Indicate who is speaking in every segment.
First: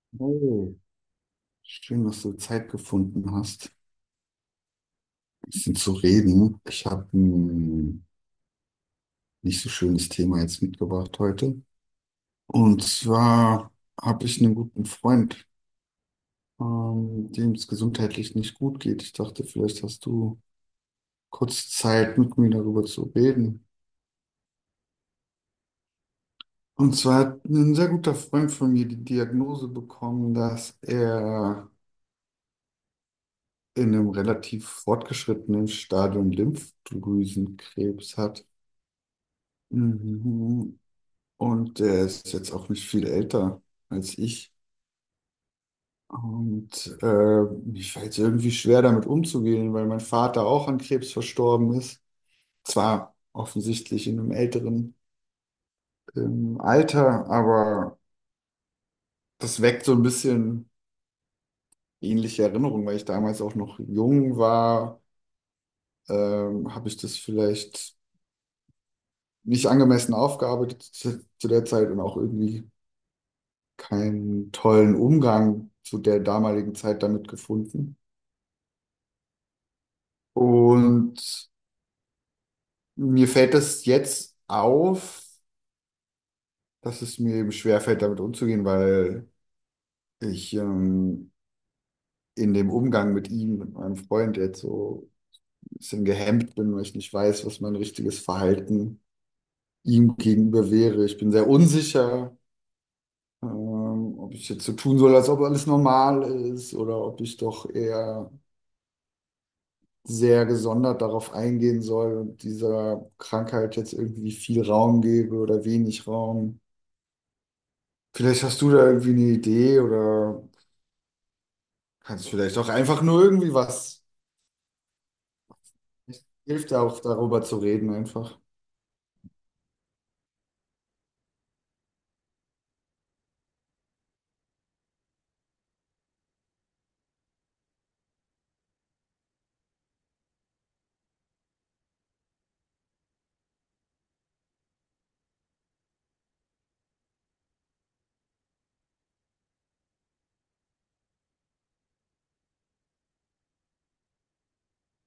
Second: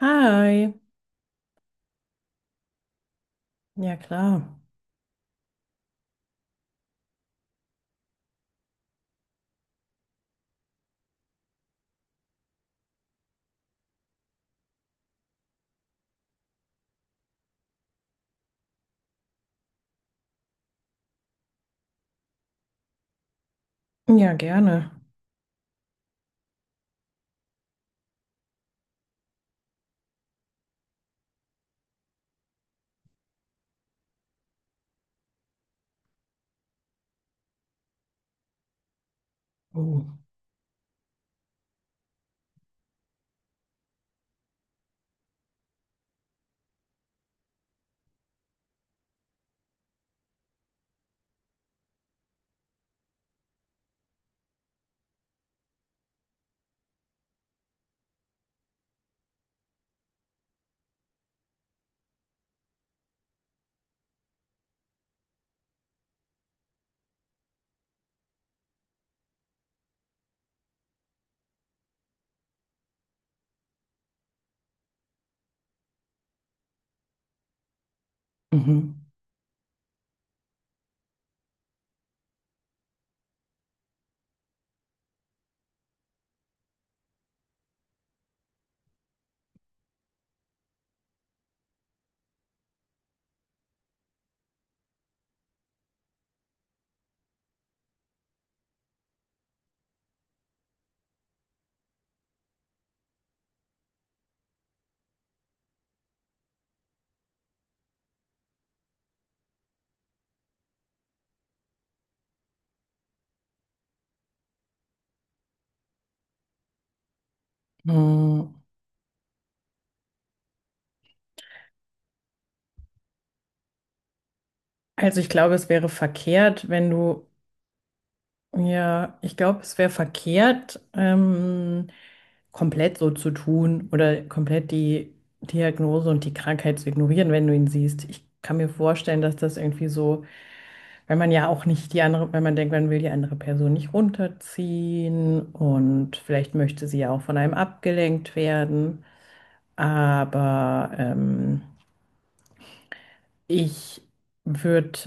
Speaker 1: Hi.
Speaker 2: Oh, schön, dass du Zeit gefunden hast,
Speaker 1: Ja, klar.
Speaker 2: ein bisschen zu reden. Ich habe ein nicht so schönes Thema jetzt mitgebracht heute. Und zwar habe ich einen guten Freund, dem es gesundheitlich nicht gut geht. Ich dachte, vielleicht hast du kurz Zeit, mit mir darüber zu reden.
Speaker 1: Ja, gerne.
Speaker 2: Und zwar hat ein sehr guter Freund von mir die Diagnose bekommen, dass er in einem relativ fortgeschrittenen Stadium Lymphdrüsenkrebs hat.
Speaker 1: Oh.
Speaker 2: Mhm. Und der ist jetzt auch nicht viel älter als ich. Und mir fällt es irgendwie schwer, damit umzugehen, weil mein Vater auch an Krebs verstorben ist. Zwar offensichtlich in einem älteren Alter, aber das weckt so ein bisschen ähnliche Erinnerungen, weil ich damals auch noch jung war. Habe ich das vielleicht nicht angemessen aufgearbeitet zu der Zeit und auch irgendwie keinen tollen Umgang zu der damaligen Zeit damit gefunden.
Speaker 1: Mhm.
Speaker 2: Und mir fällt das jetzt auf, dass es mir eben schwerfällt, damit umzugehen, weil ich in dem Umgang mit ihm, mit meinem Freund jetzt so ein bisschen gehemmt bin, weil ich nicht weiß, was mein richtiges Verhalten ihm gegenüber wäre. Ich bin sehr unsicher, ob ich jetzt so tun soll, als ob alles normal ist, oder ob ich doch eher sehr gesondert darauf eingehen soll und dieser Krankheit jetzt irgendwie viel Raum gebe oder wenig Raum. Vielleicht
Speaker 1: Mm.
Speaker 2: hast du da irgendwie eine Idee oder kannst vielleicht auch einfach nur irgendwie was.
Speaker 1: Also ich glaube, es wäre
Speaker 2: Es
Speaker 1: verkehrt,
Speaker 2: hilft ja
Speaker 1: wenn
Speaker 2: auch
Speaker 1: du,
Speaker 2: darüber zu reden einfach.
Speaker 1: ja, ich glaube, es wäre verkehrt, komplett so zu tun oder komplett die Diagnose und die Krankheit zu ignorieren, wenn du ihn siehst. Ich kann mir vorstellen, dass das irgendwie so, weil man ja auch nicht die andere, wenn man denkt, man will die andere Person nicht runterziehen und vielleicht möchte sie ja auch von einem abgelenkt werden. Aber ich würde,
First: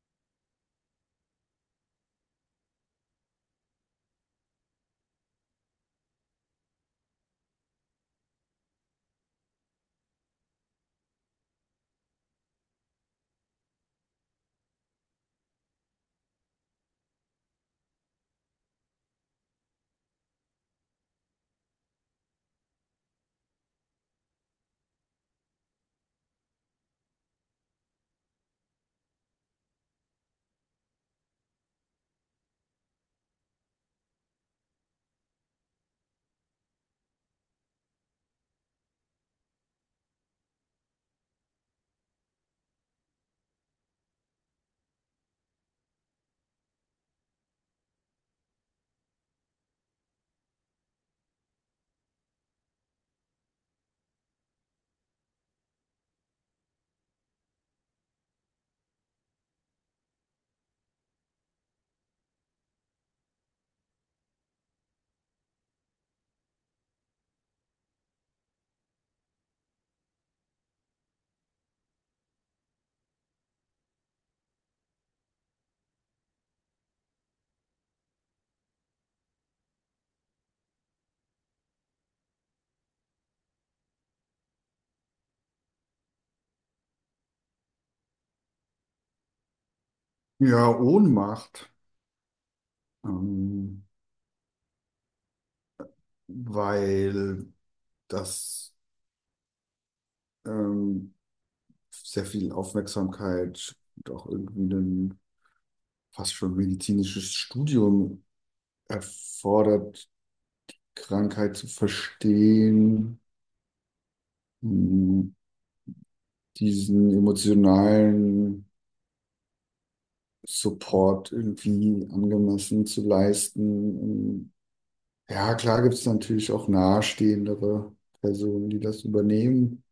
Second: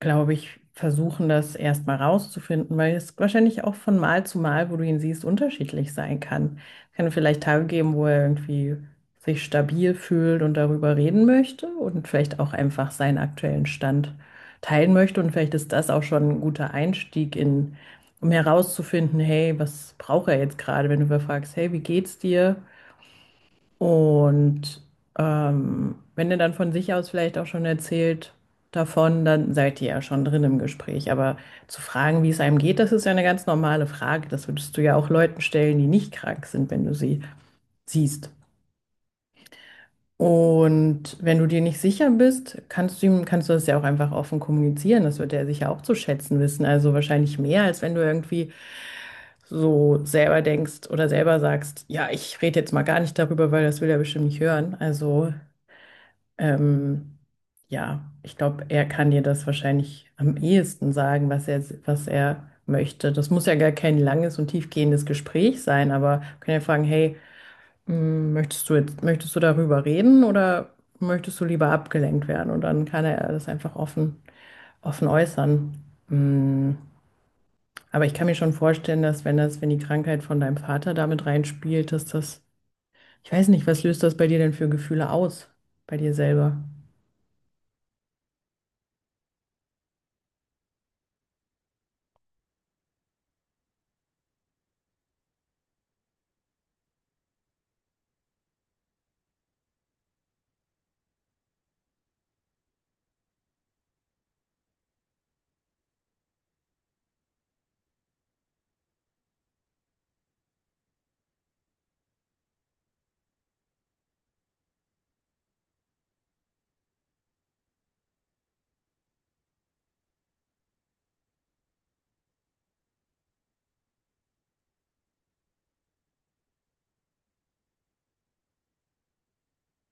Speaker 1: glaube ich, versuchen, das erstmal rauszufinden, weil es wahrscheinlich auch von Mal zu Mal, wo du ihn siehst, unterschiedlich sein kann. Es kann vielleicht Tage geben, wo er irgendwie sich stabil fühlt und darüber reden möchte und vielleicht auch einfach seinen aktuellen Stand teilen möchte. Und vielleicht ist das auch schon ein guter Einstieg um herauszufinden, hey, was braucht er jetzt gerade, wenn du überfragst, hey, wie geht's dir? Und wenn ihr dann von sich aus vielleicht auch schon erzählt davon, dann seid ihr ja schon drin im Gespräch. Aber zu fragen, wie es einem geht, das ist ja eine ganz normale Frage. Das würdest du ja auch Leuten stellen, die nicht krank sind, wenn du sie siehst. Und wenn du dir nicht sicher bist, kannst du das ja auch einfach offen kommunizieren. Das wird er sicher auch zu schätzen wissen. Also wahrscheinlich mehr, als wenn du irgendwie so selber denkst oder selber sagst, ja, ich rede jetzt mal gar nicht darüber, weil das will er bestimmt nicht hören. Ähm, ja, ich glaube, er kann dir das wahrscheinlich am ehesten sagen, was er möchte. Das muss ja gar kein langes und tiefgehendes Gespräch sein, aber wir können ja fragen, hey, mh, möchtest du darüber reden oder möchtest du lieber abgelenkt werden? Und dann kann er das einfach offen äußern. Mh, aber ich kann mir schon vorstellen, dass wenn die Krankheit von deinem Vater damit reinspielt, ich weiß nicht, was löst das bei dir denn für Gefühle aus, bei dir selber?
Speaker 2: Ja, Ohnmacht, ähm, weil das ähm, sehr viel Aufmerksamkeit und auch irgendwie ein fast schon medizinisches Studium erfordert, Krankheit zu verstehen, mh, diesen emotionalen Support irgendwie angemessen zu leisten. Ja, klar gibt es natürlich auch nahestehendere Personen, die das übernehmen,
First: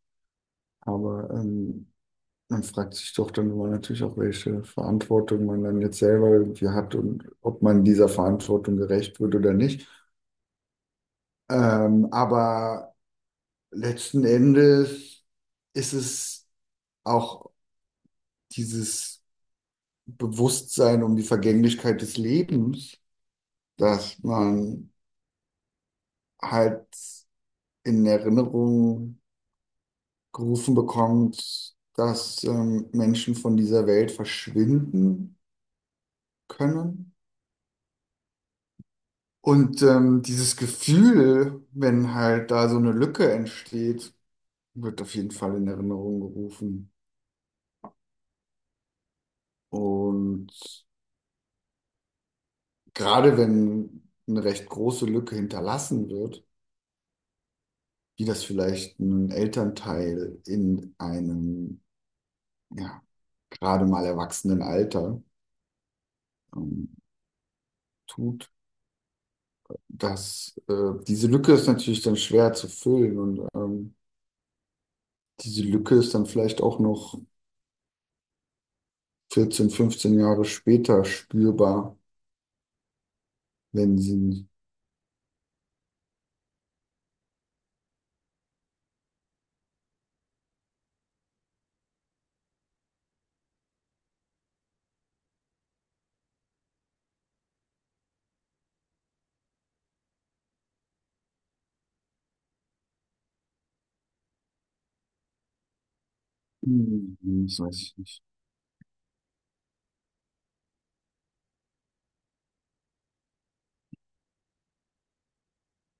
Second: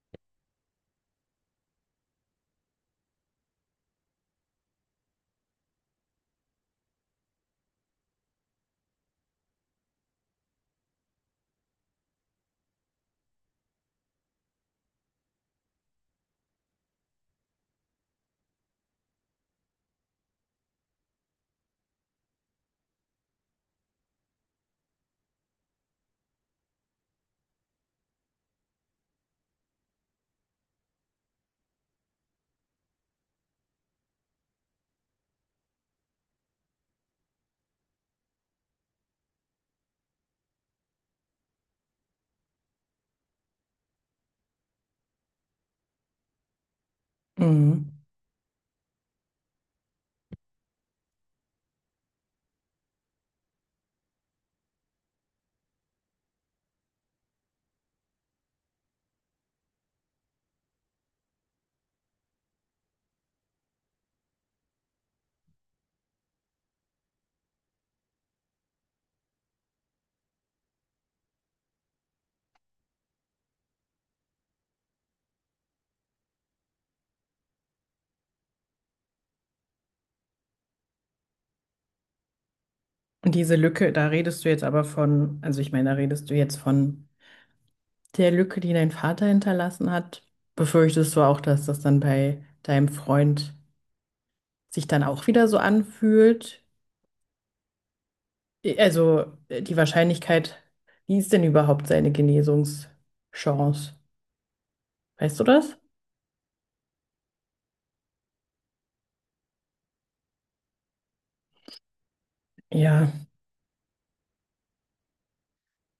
Speaker 2: aber man fragt sich doch dann immer natürlich auch, welche Verantwortung man dann jetzt selber irgendwie hat und ob man dieser Verantwortung gerecht wird oder nicht. Aber letzten Endes ist es auch dieses Bewusstsein um die Vergänglichkeit des Lebens, dass man halt in Erinnerung gerufen bekommt, dass Menschen von dieser Welt verschwinden können. Und dieses Gefühl, wenn halt da so eine Lücke entsteht, wird auf jeden Fall in Erinnerung gerufen.
Speaker 1: Mhm.
Speaker 2: Und gerade wenn eine recht große Lücke hinterlassen wird, wie das vielleicht ein Elternteil in einem, ja, gerade mal erwachsenen Alter ähm, tut. Das, diese Lücke ist natürlich dann schwer zu füllen, und diese Lücke ist dann vielleicht auch noch 14, 15 Jahre später spürbar,
Speaker 1: Und diese Lücke,
Speaker 2: wenn
Speaker 1: da redest
Speaker 2: sie...
Speaker 1: du jetzt aber von, also ich meine, da redest du jetzt von der Lücke, die dein Vater hinterlassen hat. Befürchtest du auch, dass das dann bei deinem Freund sich dann auch wieder so anfühlt? Also wie ist denn überhaupt seine Genesungschance? Weißt du das?
Speaker 2: Hm, das weiß ich nicht.
Speaker 1: Ja,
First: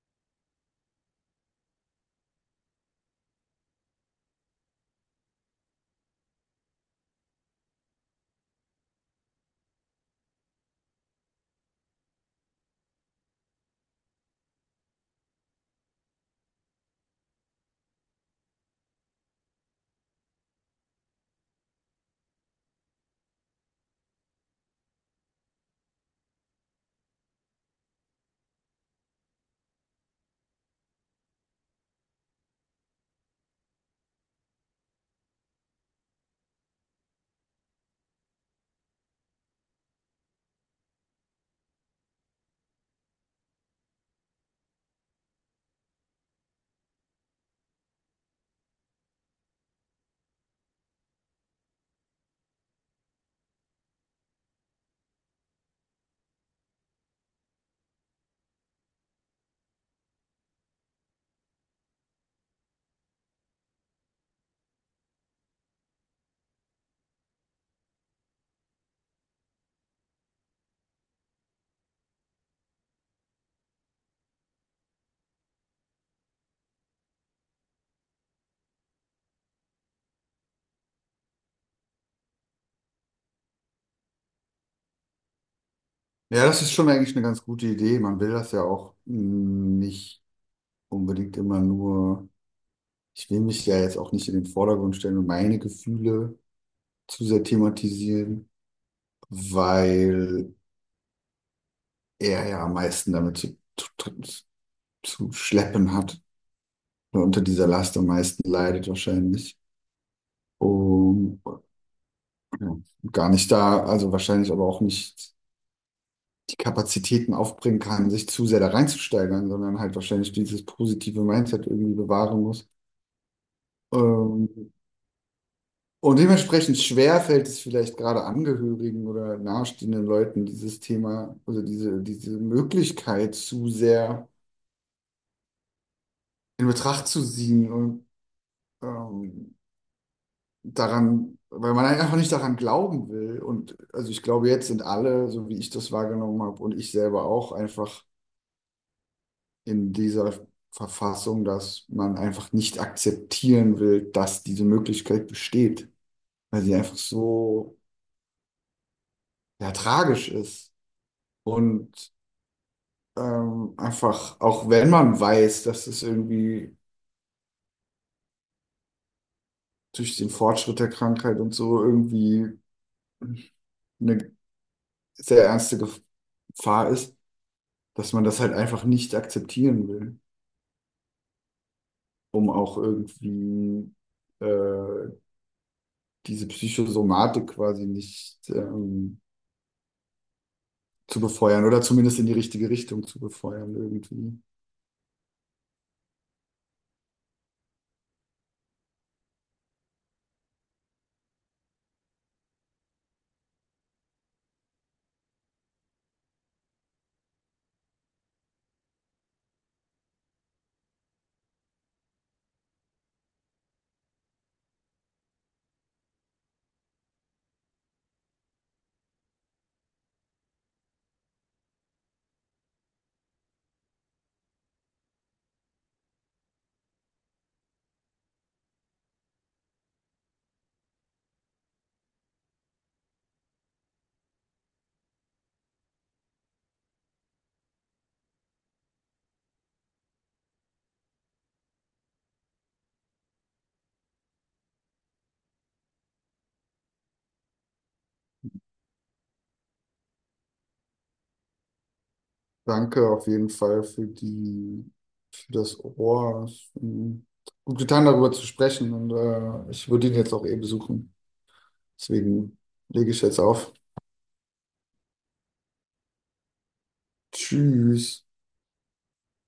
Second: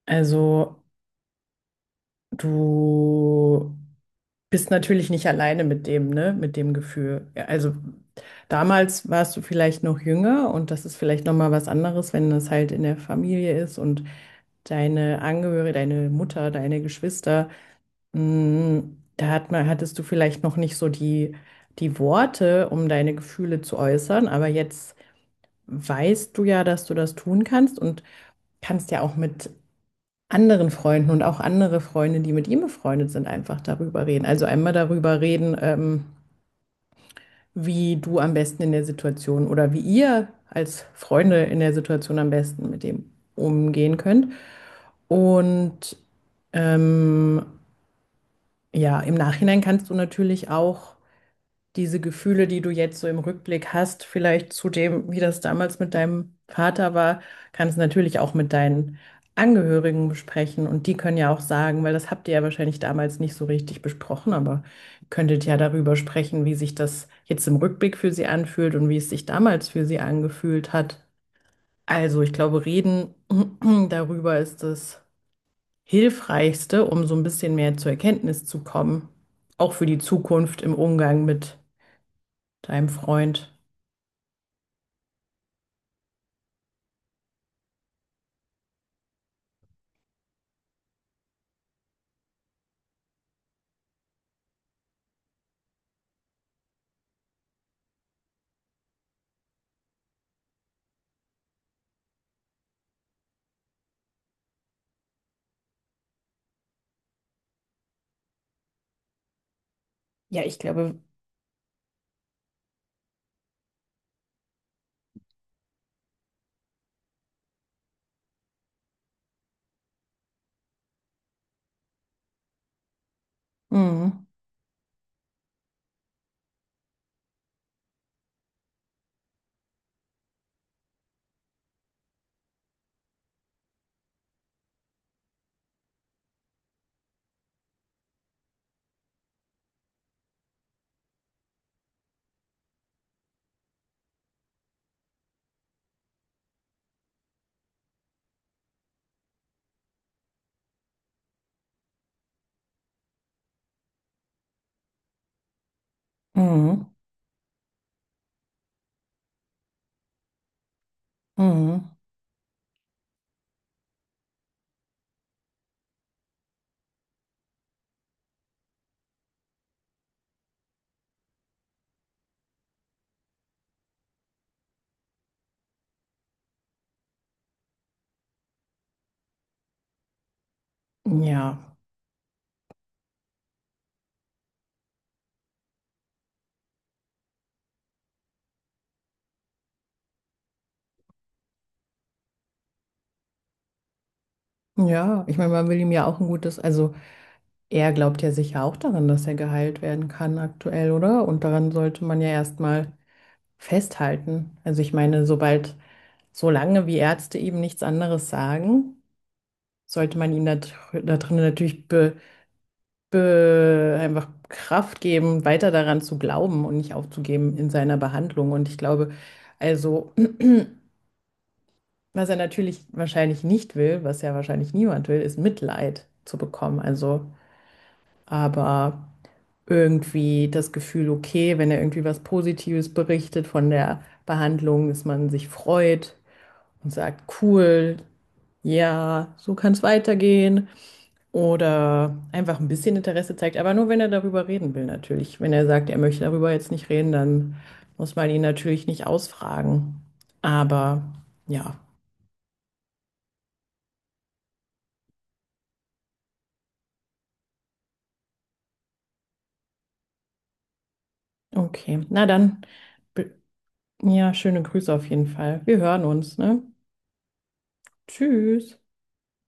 Speaker 1: also du bist natürlich nicht alleine mit dem, ne, mit dem Gefühl. Ja, also damals warst du vielleicht noch jünger und das ist vielleicht noch mal was anderes, wenn das halt in der Familie ist und deine Angehörige, deine Mutter, deine Geschwister, mh, hattest du vielleicht noch nicht so die Worte, um deine Gefühle zu äußern, aber jetzt weißt du ja, dass du das tun kannst und kannst ja auch mit anderen Freunden und auch andere Freunde, die mit ihm befreundet sind, einfach darüber reden. Also einmal darüber reden, wie du am besten in der Situation oder wie ihr als Freunde in der Situation am besten mit dem umgehen könnt. Und ähm, ja, im Nachhinein kannst du natürlich auch diese Gefühle, die du jetzt so im Rückblick hast, vielleicht zu dem, wie das damals mit deinem Vater war, kannst du natürlich auch mit deinen Angehörigen besprechen. Und die können ja auch sagen, weil das habt ihr ja wahrscheinlich damals nicht so richtig besprochen, aber ihr könntet ja darüber sprechen, wie sich das jetzt im Rückblick für sie anfühlt und wie es sich damals für sie angefühlt hat. Also ich glaube, reden darüber ist das Hilfreichste, um so ein bisschen mehr zur Erkenntnis zu kommen, auch für die Zukunft im Umgang mit deinem Freund.
Speaker 2: Ja, das ist schon eigentlich eine ganz gute Idee. Man will das ja auch, hm, nicht unbedingt immer nur, ich will mich ja jetzt auch nicht in den Vordergrund stellen und meine Gefühle zu sehr thematisieren, weil er ja am meisten damit zu schleppen hat, oder unter dieser Last am meisten leidet wahrscheinlich.
Speaker 1: Ja, ich glaube.
Speaker 2: Und ja, gar nicht da, also wahrscheinlich aber auch nicht die Kapazitäten aufbringen kann, sich zu sehr da reinzusteigern, sondern halt wahrscheinlich dieses positive Mindset irgendwie bewahren muss.
Speaker 1: Mhm.
Speaker 2: Ähm, und dementsprechend schwer fällt es vielleicht gerade Angehörigen oder nahestehenden Leuten, dieses Thema, also diese Möglichkeit zu sehr in Betracht zu ziehen und, ähm, daran, weil man einfach nicht daran glauben will. Und also ich glaube, jetzt sind alle, so wie ich das wahrgenommen habe und ich selber auch, einfach in dieser Verfassung, dass man einfach nicht akzeptieren will, dass diese Möglichkeit besteht, weil sie
Speaker 1: Mhm.
Speaker 2: einfach so, ja, tragisch ist.
Speaker 1: Mhm.
Speaker 2: Und einfach, auch wenn man weiß, dass es irgendwie durch den Fortschritt der Krankheit und so irgendwie eine sehr ernste Gefahr ist, dass man das halt einfach nicht akzeptieren will,
Speaker 1: Ja.
Speaker 2: um auch irgendwie äh, diese Psychosomatik quasi nicht zu befeuern oder zumindest in die richtige Richtung zu befeuern irgendwie.
Speaker 1: Ja, ich meine, man will ihm ja auch ein gutes, also er glaubt ja sicher auch daran, dass er geheilt werden kann aktuell, oder? Und daran sollte man ja erstmal festhalten. Solange wie Ärzte eben nichts anderes sagen, sollte man ihm da drin natürlich einfach Kraft geben, weiter daran zu glauben und nicht aufzugeben in seiner Behandlung. Und ich glaube, also was er natürlich wahrscheinlich nicht will, was ja wahrscheinlich niemand will, ist Mitleid zu bekommen. Aber irgendwie das Gefühl, okay, wenn er irgendwie was Positives berichtet von der Behandlung, dass man sich freut und sagt, cool, ja, so kann es weitergehen. Oder einfach ein bisschen Interesse zeigt, aber nur wenn er darüber reden will, natürlich. Wenn er sagt, er möchte darüber jetzt nicht reden, dann muss man ihn natürlich nicht ausfragen. Aber ja,
Speaker 2: Danke auf jeden Fall für für das Ohr. Es hat gut getan, darüber zu sprechen, und ich würde ihn jetzt auch eh besuchen.
Speaker 1: okay, na
Speaker 2: Deswegen
Speaker 1: dann,
Speaker 2: lege ich
Speaker 1: be-
Speaker 2: jetzt auf.
Speaker 1: ja, schöne Grüße auf jeden Fall. Wir hören uns, ne?
Speaker 2: Tschüss.
Speaker 1: Tschüss.